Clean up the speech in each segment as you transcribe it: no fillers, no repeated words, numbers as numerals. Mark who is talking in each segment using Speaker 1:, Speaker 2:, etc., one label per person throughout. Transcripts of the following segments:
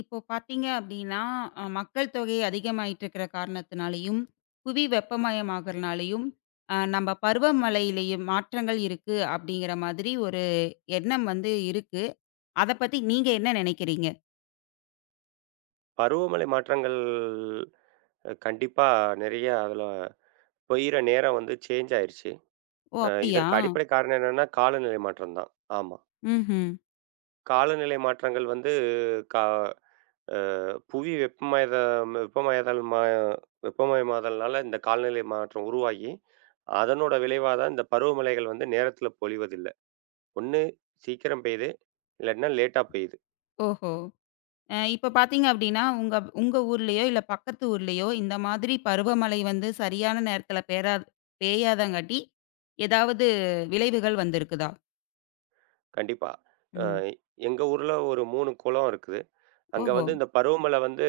Speaker 1: இப்போ பார்த்தீங்க அப்படின்னா, மக்கள் தொகை அதிகமாயிட்டு இருக்கிற காரணத்தினாலயும், புவி வெப்பமயமாகறனாலயும், நம்ம பருவமழையிலயும் மாற்றங்கள் இருக்கு அப்படிங்கிற மாதிரி ஒரு எண்ணம் வந்து இருக்கு. அத பத்தி நீங்க என்ன நினைக்கிறீங்க?
Speaker 2: பருவமழை மாற்றங்கள், கண்டிப்பா நெறைய அதுல பெய்யிற நேரம் வந்து சேஞ்ச் ஆயிருச்சு.
Speaker 1: ஓ! அப்படியா?
Speaker 2: இதற்கு அடிப்படை காரணம் என்னன்னா, காலநிலை மாற்றம் தான். ஆமா.
Speaker 1: ம்ஹ்ம்.
Speaker 2: காலநிலை மாற்றங்கள் வந்து கா அ புவி வெப்பமயத வெப்பமயதல் மா வெப்பமயமாதல்னால இந்த காலநிலை மாற்றம் உருவாகி, அதனோட விளைவா தான் இந்த பருவமழைகள் வந்து நேரத்தில பொழிவதில்ல. ஒண்ணு சீக்கிரம் பெய்யுது, இல்லாட்டினா லேட்டா பெய்யுது.
Speaker 1: ஓஹோ! இப்ப பார்த்தீங்க அப்படின்னா, உங்க உங்க ஊர்லயோ, இல்ல பக்கத்து ஊர்லயோ இந்த மாதிரி பருவமழை வந்து சரியான நேரத்தில பேயாதங்காட்டி, ஏதாவது விளைவுகள் வந்திருக்குதா?
Speaker 2: கண்டிப்பா. அ
Speaker 1: ம்.
Speaker 2: எங்க ஊர்ல ஒரு 3 குளம் இருக்குது. அங்க
Speaker 1: ஓஹோ!
Speaker 2: வந்து இந்த பருவமழை வந்து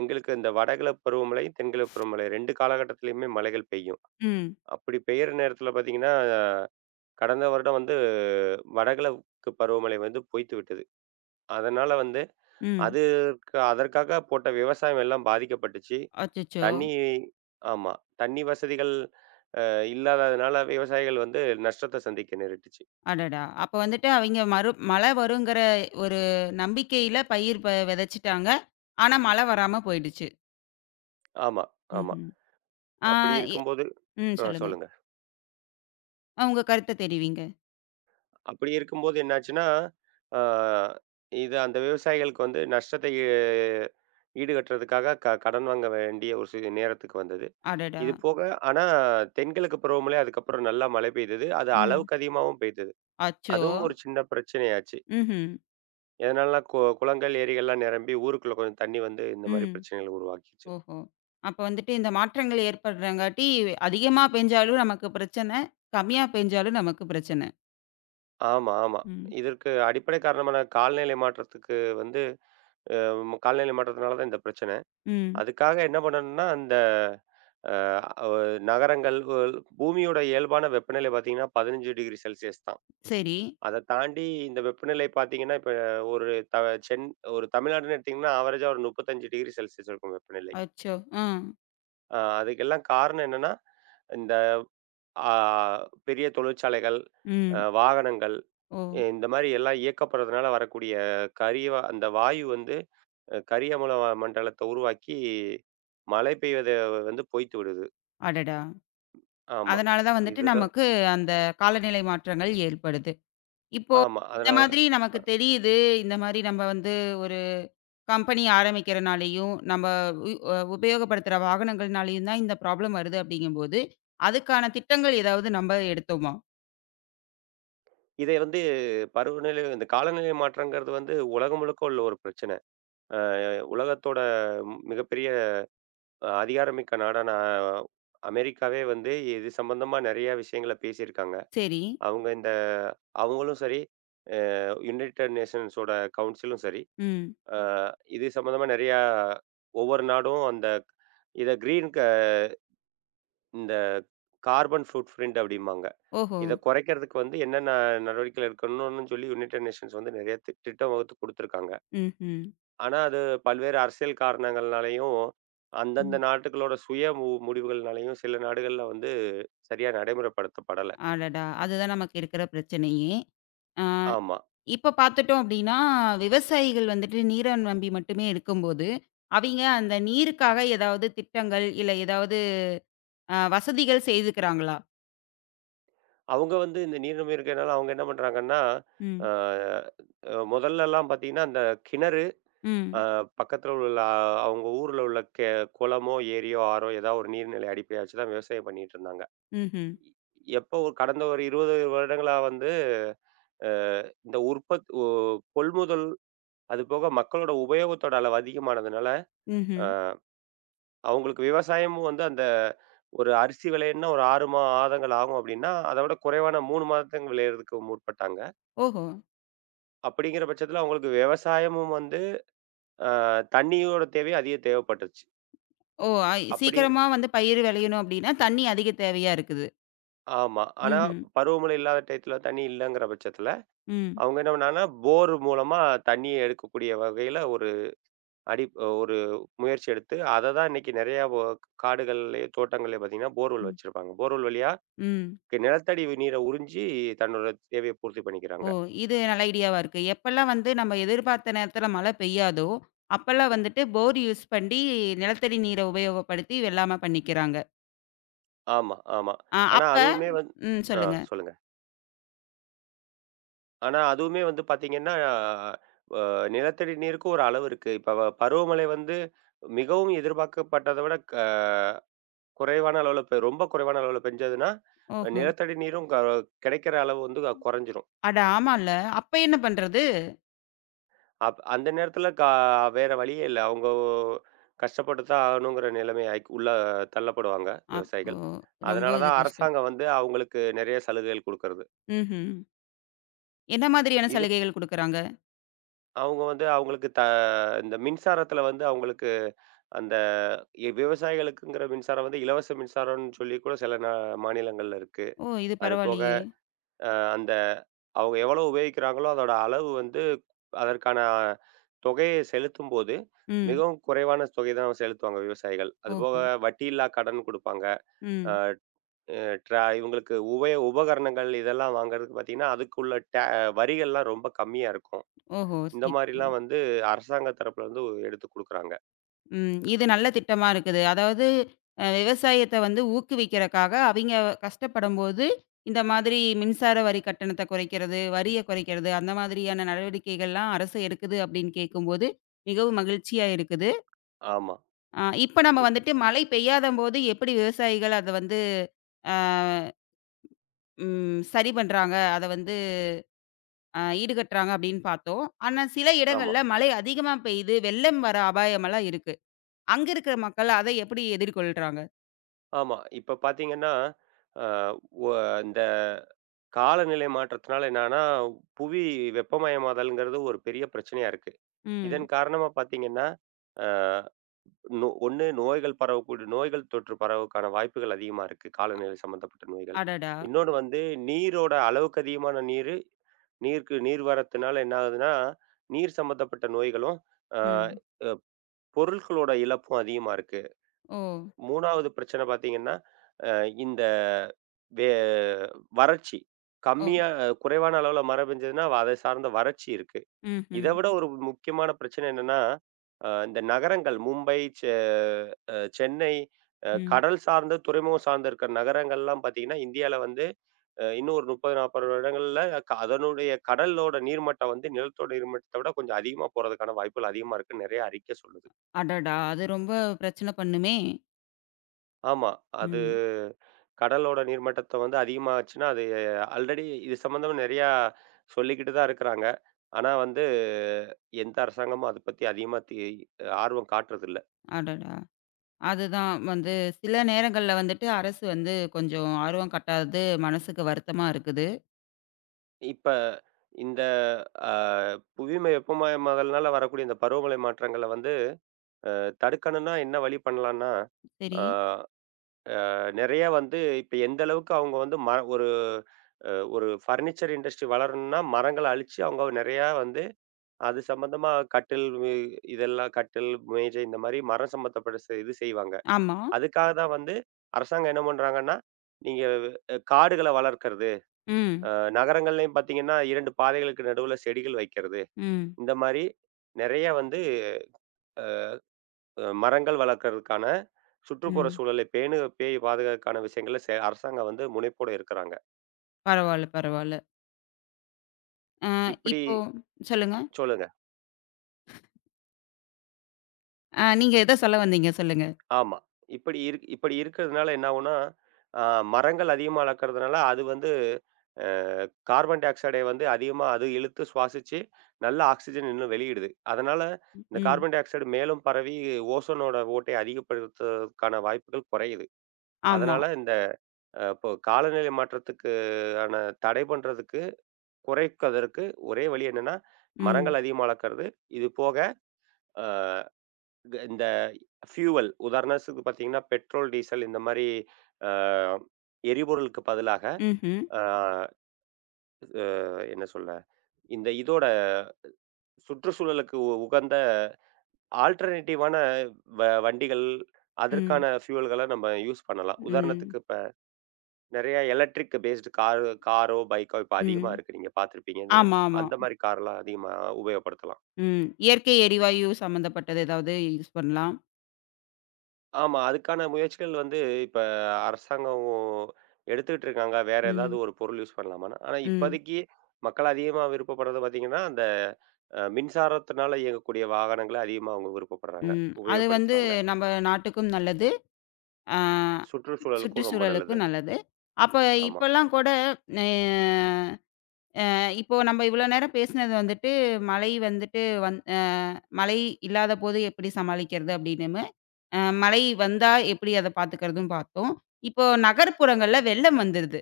Speaker 2: எங்களுக்கு இந்த வடகிழ பருவமழை, தென்கிழ பருவமழை 2 காலகட்டத்திலயுமே மழைகள் பெய்யும்.
Speaker 1: ம்.
Speaker 2: அப்படி பெய்யிற நேரத்தில பார்த்தீங்கன்னா, கடந்த வருடம் வந்து வடகிழக்கு பருவமழை வந்து பொய்த்து விட்டது. அதனால வந்து
Speaker 1: ம்.
Speaker 2: அதற்காக போட்ட விவசாயம் எல்லாம் பாதிக்கப்பட்டுச்சு.
Speaker 1: அச்சச்சோ!
Speaker 2: தண்ணி ஆமா. தண்ணி வசதிகள் இல்லாததுனால விவசாயிகள் வந்து நஷ்டத்த சந்திக்க நேரிட்டுச்சு.
Speaker 1: அடடா! அப்ப வந்துட்டு அவைங்க மறு மழை வருங்கிற ஒரு நம்பிக்கையில பயிர் விதைச்சுட்டாங்க. ஆனா மழை வராம போயிடுச்சு.
Speaker 2: ஆமா, ஆமா.
Speaker 1: ம்ஹ்ம். ஆ
Speaker 2: அப்படி
Speaker 1: எ
Speaker 2: இருக்கும்போது
Speaker 1: ம்
Speaker 2: ஆ
Speaker 1: சொல்லுங்க.
Speaker 2: சொல்லுங்க.
Speaker 1: உங்க கருத்த தெரிவிங்க.
Speaker 2: அப்படி இருக்கும்போது என்னாச்சுன்னா, ஆ இது அந்த விவசாயிகளுக்கு வந்து நஷ்டத்தை ஈடுகட்டுறதுக்காக கடன் வாங்க வேண்டிய ஒரு நேரத்துக்கு வந்தது.
Speaker 1: அடடா!
Speaker 2: இது போக ஆனா தென்கிழக்கு பருவமழை அதுக்கப்புறம் நல்லா மழை பெய்தது. அது
Speaker 1: ம்.
Speaker 2: அளவுக்கு அதிகமாவும் பெய்தது.
Speaker 1: அச்சோ!
Speaker 2: அதுவும் ஒரு சின்ன பிரச்சனையாச்சு.
Speaker 1: ம்ஹ்ம்.
Speaker 2: எதனாலன்னா குளங்கள், ஏரிகள்லாம் நிரம்பி ஊருக்குள்ள கொஞ்சம் தண்ணி வந்து இந்த மாரி
Speaker 1: ம்.
Speaker 2: பிரச்சனைகள உருவாக்கிச்சு.
Speaker 1: ஓஹோ! அப்ப வந்துட்டு இந்த மாற்றங்கள் ஏற்படுறங்காட்டி அதிகமா பெஞ்சாலும் நமக்கு பிரச்சனை, கம்மியா பெஞ்சாலும் நமக்கு பிரச்சனை.
Speaker 2: ஆமா, ஆமா.
Speaker 1: ம்.
Speaker 2: இதற்கு அடிப்படை காரணமான காலநிலை மாற்றத்துக்கு வந்து காலநிலை மாற்றத்தினால தான் இந்த பிரச்சனை.
Speaker 1: ம்.
Speaker 2: அதுக்காக என்ன பண்ணணும்னா, அந்த அ அ நகரங்கள் ஒல் பூமியோட இயல்பான வெப்பநிலை பார்த்தீங்கன்னா, 15 டிகிரி செல்சியஸ் தான்.
Speaker 1: சரி.
Speaker 2: அத தாண்டி இந்த வெப்பநிலை பார்த்தீங்கன்னா, இப்ப ஒரு த சென் ஒரு தமிழ்நாடுன்னு எடுத்தீங்கன்னா, ஆவரேஜா ஒரு 35 டிகிரி செல்சியஸ் இருக்கும் வெப்பநிலை.
Speaker 1: அச்சோ! ஆ.
Speaker 2: அதுக்கெல்லாம் காரணம் என்னன்னா, இந்த ஆ பெரிய தொழிற்சாலைகள்,
Speaker 1: ம்.
Speaker 2: வாகனங்கள்,
Speaker 1: ஓ!
Speaker 2: இந்த மாரி எல்லாம் இயக்கப்படுறதுனால வரக்கூடிய கரிய வா- அந்த வாயு வந்து கரிய அமில மண்டலத்த உருவாக்கி, மழை பெய்வத வந்து பொய்த்து விடுது.
Speaker 1: அடடா!
Speaker 2: ஆமா.
Speaker 1: அதனால தான் வந்துட்டு
Speaker 2: இதுதான்
Speaker 1: நமக்கு அந்த காலநிலை மாற்றங்கள் ஏற்படுது. இப்போ
Speaker 2: ஆமா.
Speaker 1: இந்த
Speaker 2: அதனால
Speaker 1: மாதிரி நமக்கு தெரியுது. இந்த மாரி நம்ம வந்து ஒரு கம்பெனி ஆரம்பிக்கிறனாலயும், நம்ம உ அ உபயோகப்படுத்துற வாகனங்கள்னாலயும் தான் இந்த ப்ராப்ளம் வருது அப்படிங்கும்போது, அதுக்கான திட்டங்கள் ஏதாவது நம்ம எடுத்தோமா?
Speaker 2: இதை வந்து பருவநிலை இந்த காலநிலை மாற்றங்கிறது வந்து உலகம் முழுக்க உள்ள ஒரு பிரச்சனை. அ உலகத்தோட மிகப்பெரிய, அதிகாரமிக்க நாடான, அஹ், அமெரிக்காவே வந்து இது சம்பந்தமா நெறைய விஷயங்கள பேசியிருக்காங்க.
Speaker 1: சரி.
Speaker 2: அவங்க இந்த அவங்களும் சரி, யுனைட்டட் நேஷன்ஸோட கவுன்சிலும் சரி,
Speaker 1: ம்.
Speaker 2: அ இது சம்பந்தமா நெறையா ஒவ்வொரு நாடும் அந்த இத கிரீன் க இந்த கார்பன் ஃபுட் பிரிண்ட் அப்படிம்பாங்க.
Speaker 1: ஓஹோ!
Speaker 2: இத குறைக்கிறதுக்கு வந்து என்னென்ன நடவடிக்கைகள் எடுக்கணும்னு சொல்லி யுனைட்டட் நேஷன்ஸ் வந்து நெறைய திட்டம் வகுத்து குடுத்துருக்காங்க.
Speaker 1: ம்ஹ்ம்.
Speaker 2: ஆனா, அது பல்வேறு அரசியல் காரணங்கள்னாலயும், அந்தந்த
Speaker 1: ம்.
Speaker 2: நாட்டுகளோட சுய முடிவுகள்னாலயும் சில நாடுகள்ல வந்து சரியா நடைமுறைப்படுத்தப்படல.
Speaker 1: அடடா! அதுதான் நமக்கு இருக்கிற பிரச்சனையே. ஆ
Speaker 2: ஆமா.
Speaker 1: இப்ப பார்த்துட்டோம் அப்படின்னா, விவசாயிகள் வந்துட்டு நீர நம்பி மட்டுமே இருக்கும்போது, அவிங்க அந்த நீருக்காக ஏதாவது திட்டங்கள், இல்ல ஏதாவது வசதிகள் செய்துக்கிறாங்களா?
Speaker 2: அவங்க வந்து இந்த நீரிழிவு நோய் இருக்கனால அவங்க என்ன பண்றாங்கன்னா, அ
Speaker 1: ம்.
Speaker 2: அ முதல்லலாம் பார்த்தீங்கன்னா, அந்த கிணறு, அ
Speaker 1: ம்.
Speaker 2: பக்கத்துல உள்ள, அவங்க ஊர்ல உள்ள குளமோ, ஏரியோ, ஆறோ ஏதாவது ஒரு நீர்நிலை அடிப்படையா வச்சு தான் விவசாயம் பண்ணிட்டுருந்தாங்க.
Speaker 1: ம்ஹ்ம்.
Speaker 2: எப்போ ஒரு கடந்த ஒரு 20 வருடங்களா வந்து அ இந்த உற்பத் ஒ கொள்முதல், அதுபோக மக்களோட உபயோகத்தோட அளவு அதிகமானதுனால
Speaker 1: ம்ஹ்ம்.
Speaker 2: அ அவங்களுக்கு விவசாயமும் வந்து அந்த ஒரு அரிசி விளையணும்னா ஒரு 6 மாதங்கள் ஆகும் அப்படின்னா, அத விட குறைவான 3 மாதத்துக்கு விளையறதுக்கு முற்பட்டாங்க.
Speaker 1: ஓஹோ!
Speaker 2: அப்படிங்கிற பட்சத்தில அவங்களுக்கு விவசாயமும் வந்து அ தண்ணியோட தேவை அதிக தேவைப்பட்டுச்சு.
Speaker 1: ஓ!
Speaker 2: அப்படி
Speaker 1: சீக்கிரமா வந்து பயிர் விளையணும் அப்படின்னா, தண்ணி அதிக தேவையா இருக்குது.
Speaker 2: ஆமா. ஆனா
Speaker 1: ம்ஹ்ம்.
Speaker 2: பருவமழை இல்லாத டயத்தில தண்ணி இல்லங்கிற பட்சத்தில,
Speaker 1: ம்.
Speaker 2: அவங்க என்ன பண்ணாங்கன்னா, போர் மூலமா தண்ணிய எடுக்கக்கூடிய வகையில அடி ஒரு முயற்சி எடுத்து, அத தான் இன்னைக்கு நெறையா காடுகள்லயே, தோட்டங்கள்லயே பார்த்தீங்கன்னா, போர்வெல்
Speaker 1: ம்.
Speaker 2: வச்சிருப்பாங்க. போர்வெல் வழியா
Speaker 1: ம்.
Speaker 2: நிலத்தடி நீர உறிஞ்சி தன்னோட தேவைய பூர்த்தி
Speaker 1: ஓ!
Speaker 2: பண்ணிக்கிறாங்க.
Speaker 1: இது நல்ல ஐடியாவா இருக்கு. எப்பல்லாம் வந்து நம்ம எதிர்பார்த்த நேரத்தில மழை பெய்யாதோ, அப்பல்லாம் வந்துட்டு போர் யூஸ் பண்ணி நிலத்தடி நீரை உபயோகப்படுத்தி வெள்ளாமை பண்ணிக்கிறாங்க.
Speaker 2: ஆமா, ஆமா.
Speaker 1: ஆ
Speaker 2: ஆனா
Speaker 1: அப்ப
Speaker 2: அதுவுமே வந்து
Speaker 1: ம்
Speaker 2: ஆ
Speaker 1: சொல்லுங்க.
Speaker 2: சொல்லுங்க. ஆனா அதுவுமே வந்து பார்த்தீங்கன்னா, நிலத்தடி நீருக்கு ஒரு அளவு இருக்கு. இப்ப பருவமழை வந்து மிகவும் எதிர்பார்க்கப்பட்டத விட க குறைவான அளவுல பெ ரொம்ப குறைவான அளவுல பெஞ்சதுன்னா,
Speaker 1: ஓஹோ!
Speaker 2: நிலத்தடி நீரும் கிடைக்கிற அளவு வந்து, குறைஞ்சிரும்.
Speaker 1: அட ஆமால்ல. அப்ப என்ன பண்றது?
Speaker 2: அந்த நேரத்துல வேற வழியே இல்ல. அவங்க கஷ்டப்பட்டு தான் ஆகணுங்கிற நிலைமை ஆய் உள்ள தள்ளப்படுவாங்க
Speaker 1: அப்போ
Speaker 2: விவசாயிகள். அதனால
Speaker 1: ரொம்ப இது
Speaker 2: தான்
Speaker 1: கஷ்டம்.
Speaker 2: அரசாங்கம் வந்து அவங்களுக்கு நெறைய சலுகைகள் குடுக்கறது.
Speaker 1: ம்ஹ்ம். என்ன மாதிரியான
Speaker 2: இது
Speaker 1: சலுகைகள் குடுக்குறாங்க?
Speaker 2: அவங்க வந்து அவங்களுக்கு இந்த மின்சாரத்துல வந்து அவங்களுக்கு அந்த விவசாயிகளுக்குங்கிற மின்சாரம் வந்து இலவச மின்சாரம்னு சொல்லி கூட சில மாநிலங்கள்ல இருக்கு.
Speaker 1: ஓ! இது
Speaker 2: அது போக
Speaker 1: பரவாயில்லையே!
Speaker 2: அந்த அவங்க எவ்வளவு உபயோகிக்கிறாங்களோ, அதோட அளவு வந்து அதற்கான தொகையை செலுத்தும்போது,
Speaker 1: ம்.
Speaker 2: மிகவும் குறைவான தொகை தான் செலுத்துவாங்க விவசாயிகள். அதுபோக
Speaker 1: ஓஹோ!
Speaker 2: வட்டியில்லா கடன் குடுப்பாங்க. அ
Speaker 1: ம்.
Speaker 2: அ ட்ரா இவங்களுக்கு உபகரணங்கள் இதெல்லாம் வாங்குறதுக்கு பார்த்தீங்கன்னா, அதுக்குள்ள டே வரிகள்லாம் ரொம்ப கம்மியா இருக்கும்.
Speaker 1: ஓஹோ!
Speaker 2: இந்த
Speaker 1: சரி, சரி.
Speaker 2: மாரிலாம் வந்து அரசாங்க தரப்புல இருந்து எடுத்து குடுக்குறாங்க.
Speaker 1: ம். இது நல்ல திட்டமா இருக்குது. அதாவது விவசாயத்த வந்து ஊக்குவிக்கிறக்காக, அவிங்க கஷ்டப்படும்போது, இந்த மாதிரி மின்சார வரி கட்டணத்த குறைக்கிறது, வரிய குறைக்கிறது, அந்த மாதிரியான நடவடிக்கைகள்லாம் அரசு எடுக்குது அப்படின்னு கேட்கும்போது, மிகவும் மகிழ்ச்சியா இருக்குது.
Speaker 2: ஆமா.
Speaker 1: இப்ப நம்ம
Speaker 2: இப்
Speaker 1: வந்துட்டு மழை பெய்யாதம்போது எப்படி விவசாயிகள் அத வந்து ஆ ம் சரி பண்றாங்க, அத வந்து ஈடுகட்டுறாங்க அப்படின்னு பார்த்தோம். ஆனா சில
Speaker 2: ஆமா,
Speaker 1: இடங்கள்ல மழை அதிகமா பெய்யுது, வெள்ளம் வர அபாயமெல்லாம் இருக்கு. அங்க இருக்கிற மக்கள் அத எப்படி எதிர்கொள்றாங்க?
Speaker 2: ஆமா. இப்ப பார்த்தீங்கன்னா, அ ஒ இந்த காலநிலை மாற்றத்தினால என்னன்னா, புவி வெப்பமயமாதல்ங்கிறது ஒரு பெரிய பிரச்சனையா இருக்கு. இதன்
Speaker 1: ம்.
Speaker 2: காரணமா பார்த்தீங்கன்னா, அ நோ ஒண்ணு நோய்கள், பரவக்கூடிய நோய்கள், தொற்று பரவக்கான வாய்ப்புகள் அதிகமா இருக்கு, காலநிலை சம்மந்தப்பட்ட நோய்கள்.
Speaker 1: அடடா!
Speaker 2: இன்னொன்னு வந்து நீரோட அளவுக்கு அதிகமான நீரு, நீருக்கு நீர் வரத்துனால என்ன ஆகுதுன்னா, நீர் சம்மந்தப்பட்ட நோய்களும், அ
Speaker 1: ம்.
Speaker 2: பொருட்களோட இழப்பும் அதிகமா இருக்கு.
Speaker 1: ஓ!
Speaker 2: 3வது பிரச்சனை பார்த்தீங்கன்னா, அ இந்த வே வறட்சி.
Speaker 1: ஓ!
Speaker 2: கம்மியா, குறைவான அளவுல மழை பெஞ்சதுன்னா, அதை சார்ந்த வறட்சி இருக்கு.
Speaker 1: ம்,
Speaker 2: இத
Speaker 1: ம்,
Speaker 2: விட ஒரு முக்கியமான பிரச்சனை என்னன்னா, இந்த நகரங்கள் மும்பை, செ அ சென்னை,
Speaker 1: ம்.
Speaker 2: கடல் சார்ந்த, துறைமுகம் சார்ந்து இருக்கிற நகரங்கள்லாம் பார்த்தீங்கன்னா, இந்தியால வந்து இன்னும் ஒரு 30, 40 வருடங்கள்ல அதனுடைய கடலோட நீர்மட்டம் வந்து நிலத்தோட நீர்மட்டத்த விட கொஞ்சம் அதிகமா போறதுக்கான வாய்ப்புகள் அதிகமா இருக்குன்னு நெறைய அறிக்கை சொல்லுது.
Speaker 1: அடடா! அது ரொம்ப பிரச்சனை பண்ணுமே!
Speaker 2: ஆமா. அது
Speaker 1: ம்.
Speaker 2: கடலோட நீர்மட்டத்த வந்து அதிகமாச்சுன்னா, அது ஆல்ரெடி இது சம்மந்தமா நெறையா சொல்லிக்கிட்டு தான் இருக்கிறாங்க. ஆனா வந்து எந்த அரசாங்கமும் அத பத்தி அதிகமா ஆர்வம் காட்டுறதில்ல.
Speaker 1: அடடா! அதுதான் வந்து சில நேரங்கள்ல வந்துட்டு அரசு வந்து கொஞ்சம் ஆர்வம் காட்டாதது மனசுக்கு வருத்தமா இருக்குது.
Speaker 2: இப்ப இந்த அ புவிமை வெப்பமயமாதல்னால வரக்கூடிய இந்த பருவமழை மாற்றங்கள வந்து தடுக்கணும்னா என்ன வழி பண்ணலான்னா, ஆ
Speaker 1: சரி.
Speaker 2: நெறையா வந்து இப்ப எந்த அளவுக்கு அவங்க வந்து மர ஒரு அ ஒரு ஃபர்னிச்சர் இண்டஸ்ட்ரி வளரணும்னா மரங்கள அழிச்சு அவங்க நெறையா வந்து அது சம்மந்தமா கட்டில் வி இதெல்லாம் கட்டில், மேஜை இந்த மாரி மரம் சம்மந்தப்பட்ட இது செய்வாங்க.
Speaker 1: ஆமா.
Speaker 2: அதுக்காக தான் வந்து அரசாங்கம் என்ன பண்றாங்கன்னா, நீங்க காடுகள வளர்க்கறது,
Speaker 1: ம்.
Speaker 2: அ நகரங்கள்லயும் பார்த்தீங்கன்னா 2 பாதைகளுக்கு நடுவுல செடிகள் வைக்கிறது,
Speaker 1: ம்.
Speaker 2: இந்த மாரி நெறைய வந்து மரங்கள் வளர்க்கறதுக்கான சுற்றுப்புற
Speaker 1: ம்.
Speaker 2: சூழலை பேணி பாதுகாக்கான விஷயங்கள அரசாங்கம் வந்து முனைப்போட இருக்கிறாங்க.
Speaker 1: பரவால்ல, பரவால்ல.
Speaker 2: இப்டி
Speaker 1: இப்போ சொல்லுங்க.
Speaker 2: சொல்லுங்க.
Speaker 1: நீங்க எத சொல்ல வந்தீங்க சொல்லுங்க.
Speaker 2: ஆமா. இப்படி இருக்கிறதுனால என்ன ஆகும்னா, அ மரங்கள் அதிகமா வளர்க்கறதுனால அது வந்து, அ கார்பன் டை ஆக்சைடை வந்து அதிகமா அது இழுத்து சுவாசிச்சு, நல்ல ஆக்ஸிஜன் இன்னும் வெளியிடுது. அதனால இந்த
Speaker 1: ம்.
Speaker 2: கார்பன் டை ஆக்சைடு மேலும் பரவி ஓசோனோட ஓட்டை அதிகப்படுத்துறதுக்கான வாய்ப்புகள் குறையுது.
Speaker 1: ஆமா.
Speaker 2: அதனால இந்த இப்போ காலநிலை மாற்றத்துக்கு ஆன தடை பண்றதுக்கு, குறைப்பதற்கு ஒரே வழி என்னன்னா,
Speaker 1: ம்.
Speaker 2: மரங்கள் அதிகமா வளர்க்கறது. இது போக, அ க இந்த ஃபியூவல் உதாரணத்துக்கு பார்த்தீங்கன்னா, பெட்ரோல், டீசல் இந்த மாரி, அ எரிபொருளுக்கு பதிலாக
Speaker 1: ம்ஹ்ம்.
Speaker 2: அ என்ன சொல்ல? இந்த இதோட சுற்றுச்சூழலுக்கு உகந்த ஆல்டர்னேட்டிவான வண்டிகள்,
Speaker 1: ம்.
Speaker 2: அதற்கான ஃபியூவல்கள நம்ம யூஸ் பண்ணலாம்.
Speaker 1: ம்.
Speaker 2: உதாரணத்துக்கு இப்ப நெறைய எலக்ட்ரிக் பேஸ்டு காரோ, பைக்கோ இப்ப
Speaker 1: ம்.
Speaker 2: அதிகமா இருக்கு, நீங்க பார்த்துருப்பீங்கன்னு.
Speaker 1: ஆமா, ஆமா.
Speaker 2: அந்த மாரி கார்லாம் அதிகமா உபயோகப்படுத்தலாம்.
Speaker 1: ம். இயற்கை எரிவாயு சம்மந்தப்பட்டது ஏதாவது யூஸ் பண்ணலாம்.
Speaker 2: ஆமா. அதுக்கான முயற்சிகள் வந்து இப்ப அரசாங்கம் எடுத்துக்கிட்டு இருக்காங்க, வேற ஏதாவது
Speaker 1: ம்.
Speaker 2: ஒரு பொருள் யூஸ் பண்ணலாமான்னு. ஆனா
Speaker 1: ம்.
Speaker 2: இப்போதைக்கு மக்கள் அதிகமா விருப்பப்படுறது பார்த்தீங்கன்னா, அந்த மின்சாரத்தினால இயங்கக்கூடிய வாகனங்கள அதிகமா அவங்க விருப்பப்படுறாங்க,
Speaker 1: ம். அது வந்து
Speaker 2: உபயோகப்படுத்துறாங்க.
Speaker 1: நம்ம நாட்டுக்கும் நல்லது. அ
Speaker 2: சுற்றுச்சூழலுக்கும் ரொம்ப நல்லது
Speaker 1: சுற்றுச்சூழலுக்கும்
Speaker 2: அது.
Speaker 1: நல்லது. அப்ப
Speaker 2: ஆமா,
Speaker 1: இப்பலாம் கூட அ அ இப்போ நம்ம இவ்வளோ நேரம் பேசினது வந்துட்டு, மழை வந்துட்டு வந் அ மழை இல்லாதபோது எப்படி சமாளிக்கிறது அப்படின்னு, மழை வந்தா எப்படி அத பார்த்துக்கிறதுன்னு பார்த்தோம். இப்போ நகர்ப்புறங்கள்ல வெள்ளம் வந்துருது.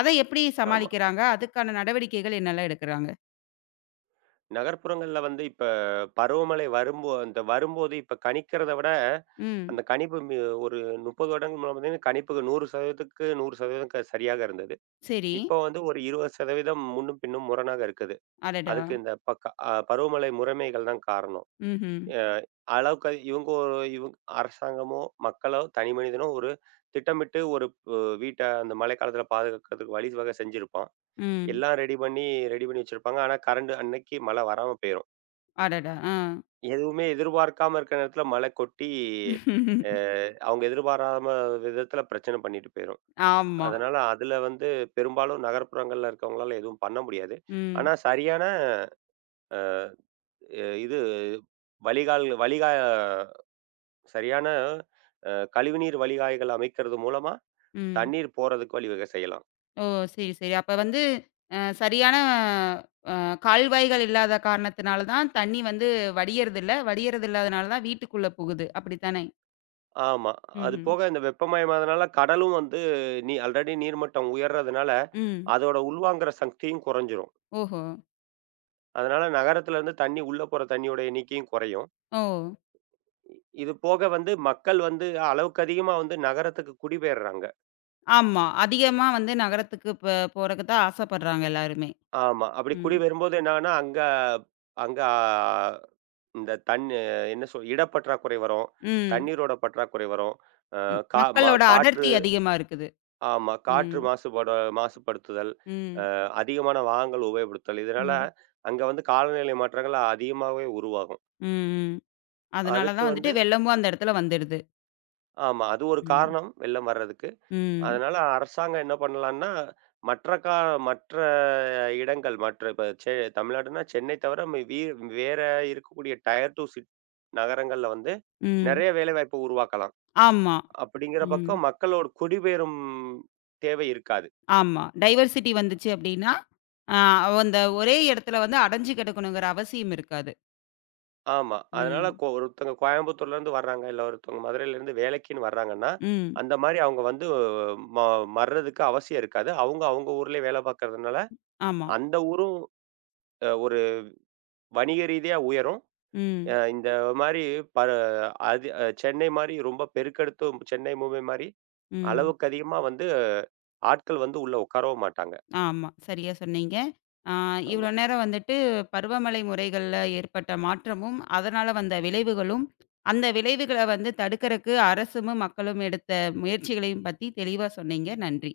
Speaker 1: அத எப்படி
Speaker 2: ஆமா.
Speaker 1: சமாளிக்கிறாங்க? அதுக்கான நடவடிக்கைகள் என்னெல்லாம் எடுக்குறாங்க?
Speaker 2: நகர்ப்புறங்கள்ல வந்து இப்ப பருவமழை வரும்போது இப்ப கணிக்கிறத விட,
Speaker 1: ம்.
Speaker 2: அந்த கணிப்பு மி ஒரு 30 வருடங்கள் முன்ன பார்த்தீங்கன்னா, கணிப்புக்கு 100% சரியாக இருந்தது.
Speaker 1: சரி.
Speaker 2: இப்போ வந்து ஒரு 20% முன்னும் பின்னும் முரணாக இருக்குது.
Speaker 1: அடடா!
Speaker 2: அதுக்கு இந்த பக்க அ பருவமழை முறைமைகள் தான் காரணம்.
Speaker 1: ம்ஹ்ம். ம்.
Speaker 2: அ அளவுக்கு அதி இவங்க ஒரு இவங் அரசாங்கமோ, மக்களோ, தனி மனிதனோ ஒரு திட்டமிட்டு ஒரு ப வீட்ட அந்த மழைக்காலத்தில பாதுகாக்கிறதுக்கு வழிவகை செஞ்சிருப்பான்,
Speaker 1: ம்
Speaker 2: எல்லாம் ரெடி பண்ணி வச்சிருப்பாங்க. ஆனா கரண்ட் அன்னைக்கு மழை வராம போயிரும்.
Speaker 1: அடடா! ஆ.
Speaker 2: எதுவுமே எதிர்பார்க்காம இருக்கிற நேரத்தில மழை கொட்டி, அ அவங்க எதிர்பாராம விதத்தில பிரச்சனை பண்ணிட்டு போயிரும்.
Speaker 1: ஆமா.
Speaker 2: அதனால அதுல வந்து பெரும்பாலும் நகர்ப்புறங்கள்ல இருக்கவங்களால எதுவும் பண்ண முடியாது.
Speaker 1: ம்.
Speaker 2: ஆனா சரியான, அ இது வழிகால் வழிகா சரியான கழிவுநீர் வழிகாய்கள் அமைக்கிறது மூலமா
Speaker 1: ம்.
Speaker 2: தண்ணீர் போறதுக்கு வழிவகை செய்யலாம்.
Speaker 1: ஓ! சரி, சரி. அப்ப வந்து அ சரியான அ கால்வாய்கள் இல்லாத காரணத்தினால தான் தண்ணி வந்து வடியறதில்ல. வடியறது இல்லாதனால தான் வீட்டுக்குள்ள புகுது. அப்படித்தானே?
Speaker 2: ஆமா. அது
Speaker 1: ம்ஹ்ம்.
Speaker 2: போக இந்த வெப்பமயமாதனால கடலும் வந்து ஆல்ரெடி நீர்மட்டம் உயர்றதுனால,
Speaker 1: ம்.
Speaker 2: அதோட உள்வாங்குற சக்தியும் குறைஞ்சிரும்.
Speaker 1: ஓஹோ!
Speaker 2: அதனால நகரத்துல இருந்து தண்ணி உள்ள போற தண்ணியோட எண்ணிக்கையும் குறையும்.
Speaker 1: ஓ!
Speaker 2: இது போக வந்து மக்கள் வந்து அளவுக்கு அதிகமா வந்து நகரத்துக்கு குடிபெயர்றாங்க.
Speaker 1: ஆமா. அதிகமா வந்து நகரத்துக்கு போறக்கு தான் ஆசைப்படுறாங்க எல்லாருமே.
Speaker 2: ஆமா. அப்படி
Speaker 1: ம்.
Speaker 2: குடி வரும்போது என்னாகும்னா, அங்க, அங்க இந்த தண்ணி என்ன சொல் இடப்பற்றாக்குறை வரும்,
Speaker 1: ம்.
Speaker 2: தண்ணீரோட பற்றாக்குறை வரும். அ
Speaker 1: ம்.
Speaker 2: கா மா
Speaker 1: மக்களோட
Speaker 2: காற்று,
Speaker 1: அடர்த்தி அதிகமா இருக்குது.
Speaker 2: ஆமா, காற்று
Speaker 1: ம்.
Speaker 2: மாசுபடுத்துதல்,
Speaker 1: ம்.
Speaker 2: அதிகமான வாகனங்கள் உபயோகப்படுத்துதல், இதனால
Speaker 1: ம்.
Speaker 2: அங்க வந்து காலநிலை மாற்றங்கள் அதிகமாவே உருவாகும்.
Speaker 1: ம், ம். அதனால
Speaker 2: அதுக்கு
Speaker 1: தான் வந்துட்டு
Speaker 2: வந்து
Speaker 1: வெள்ளமும் அந்த இடத்துல வந்துடுது.
Speaker 2: ஆமா, அது ஒரு
Speaker 1: ம்.
Speaker 2: காரணம் வெள்ளம் வர்றதுக்கு.
Speaker 1: ம்.
Speaker 2: அதனால அரசாங்கம் என்ன பண்ணலான்னா, மற்ற கா மற்ற இடங்கள், மற்ற இப்ப செ தமிழ்நாடுன்னா சென்னை தவிர மி வீ வேற இருக்கக்கூடிய டயர் 2 நகரங்கள்ல வந்து
Speaker 1: ம்.
Speaker 2: நெறைய வேலைவாய்ப்பு உருவாக்கலாம்.
Speaker 1: ஆமா.
Speaker 2: அப்படிங்கிற
Speaker 1: ம்.
Speaker 2: பக்கம் மக்களோட குடிபெயரும் தேவை இருக்காது.
Speaker 1: ஆமா. டைவர்சிட்டி வந்துச்சு அப்படின்னா, அ அந்த ஒரே இடத்துல வந்து அடைஞ்சு கிடக்கணுங்கிற அவசியம் இருக்காது.
Speaker 2: ஆமா. அதனால
Speaker 1: ம்.
Speaker 2: ஒருத்தங்க கோயம்புத்தூர்லேருந்து வர்றாங்க, இல்ல ஒருத்தவங்க மதுரையிலேருந்து வேலைக்குன்னு வர்றாங்கன்னா,
Speaker 1: ம்.
Speaker 2: அந்த மாரி அவங்க வந்து ம மர்றதுக்கு அவசியம் இருக்காது. அவங்க அவங்க ஊர்லயே வேலை பார்க்கறதுனால,
Speaker 1: ஆமா.
Speaker 2: அந்த ஊரும் ஒரு வணிக ரீதியா உயரும். அ
Speaker 1: ம்.
Speaker 2: இந்த மாரி பர அது, சென்னை மாரி ரொம்ப பெருக்கெடுத்து, சென்னை மும்பை மாரி
Speaker 1: ம்.
Speaker 2: அளவுக்கு அதிகமா வந்து ஆட்கள் வந்து உள்ள உட்காரவும் மாட்டாங்க.
Speaker 1: ஆமா. சரியா சொன்னீங்க. அ
Speaker 2: ஆமா.
Speaker 1: இவ்வளோ நேரம் வந்துட்டு பருவமழை முறைகள்ல ஏற்பட்ட மாற்றமும், அதனால வந்த விளைவுகளும், அந்த விளைவுகள வந்து தடுக்கறக்கு அரசும், மக்களும் எடுத்த முயற்சிகளையும் பத்தி தெளிவா சொன்னீங்க. நன்றி.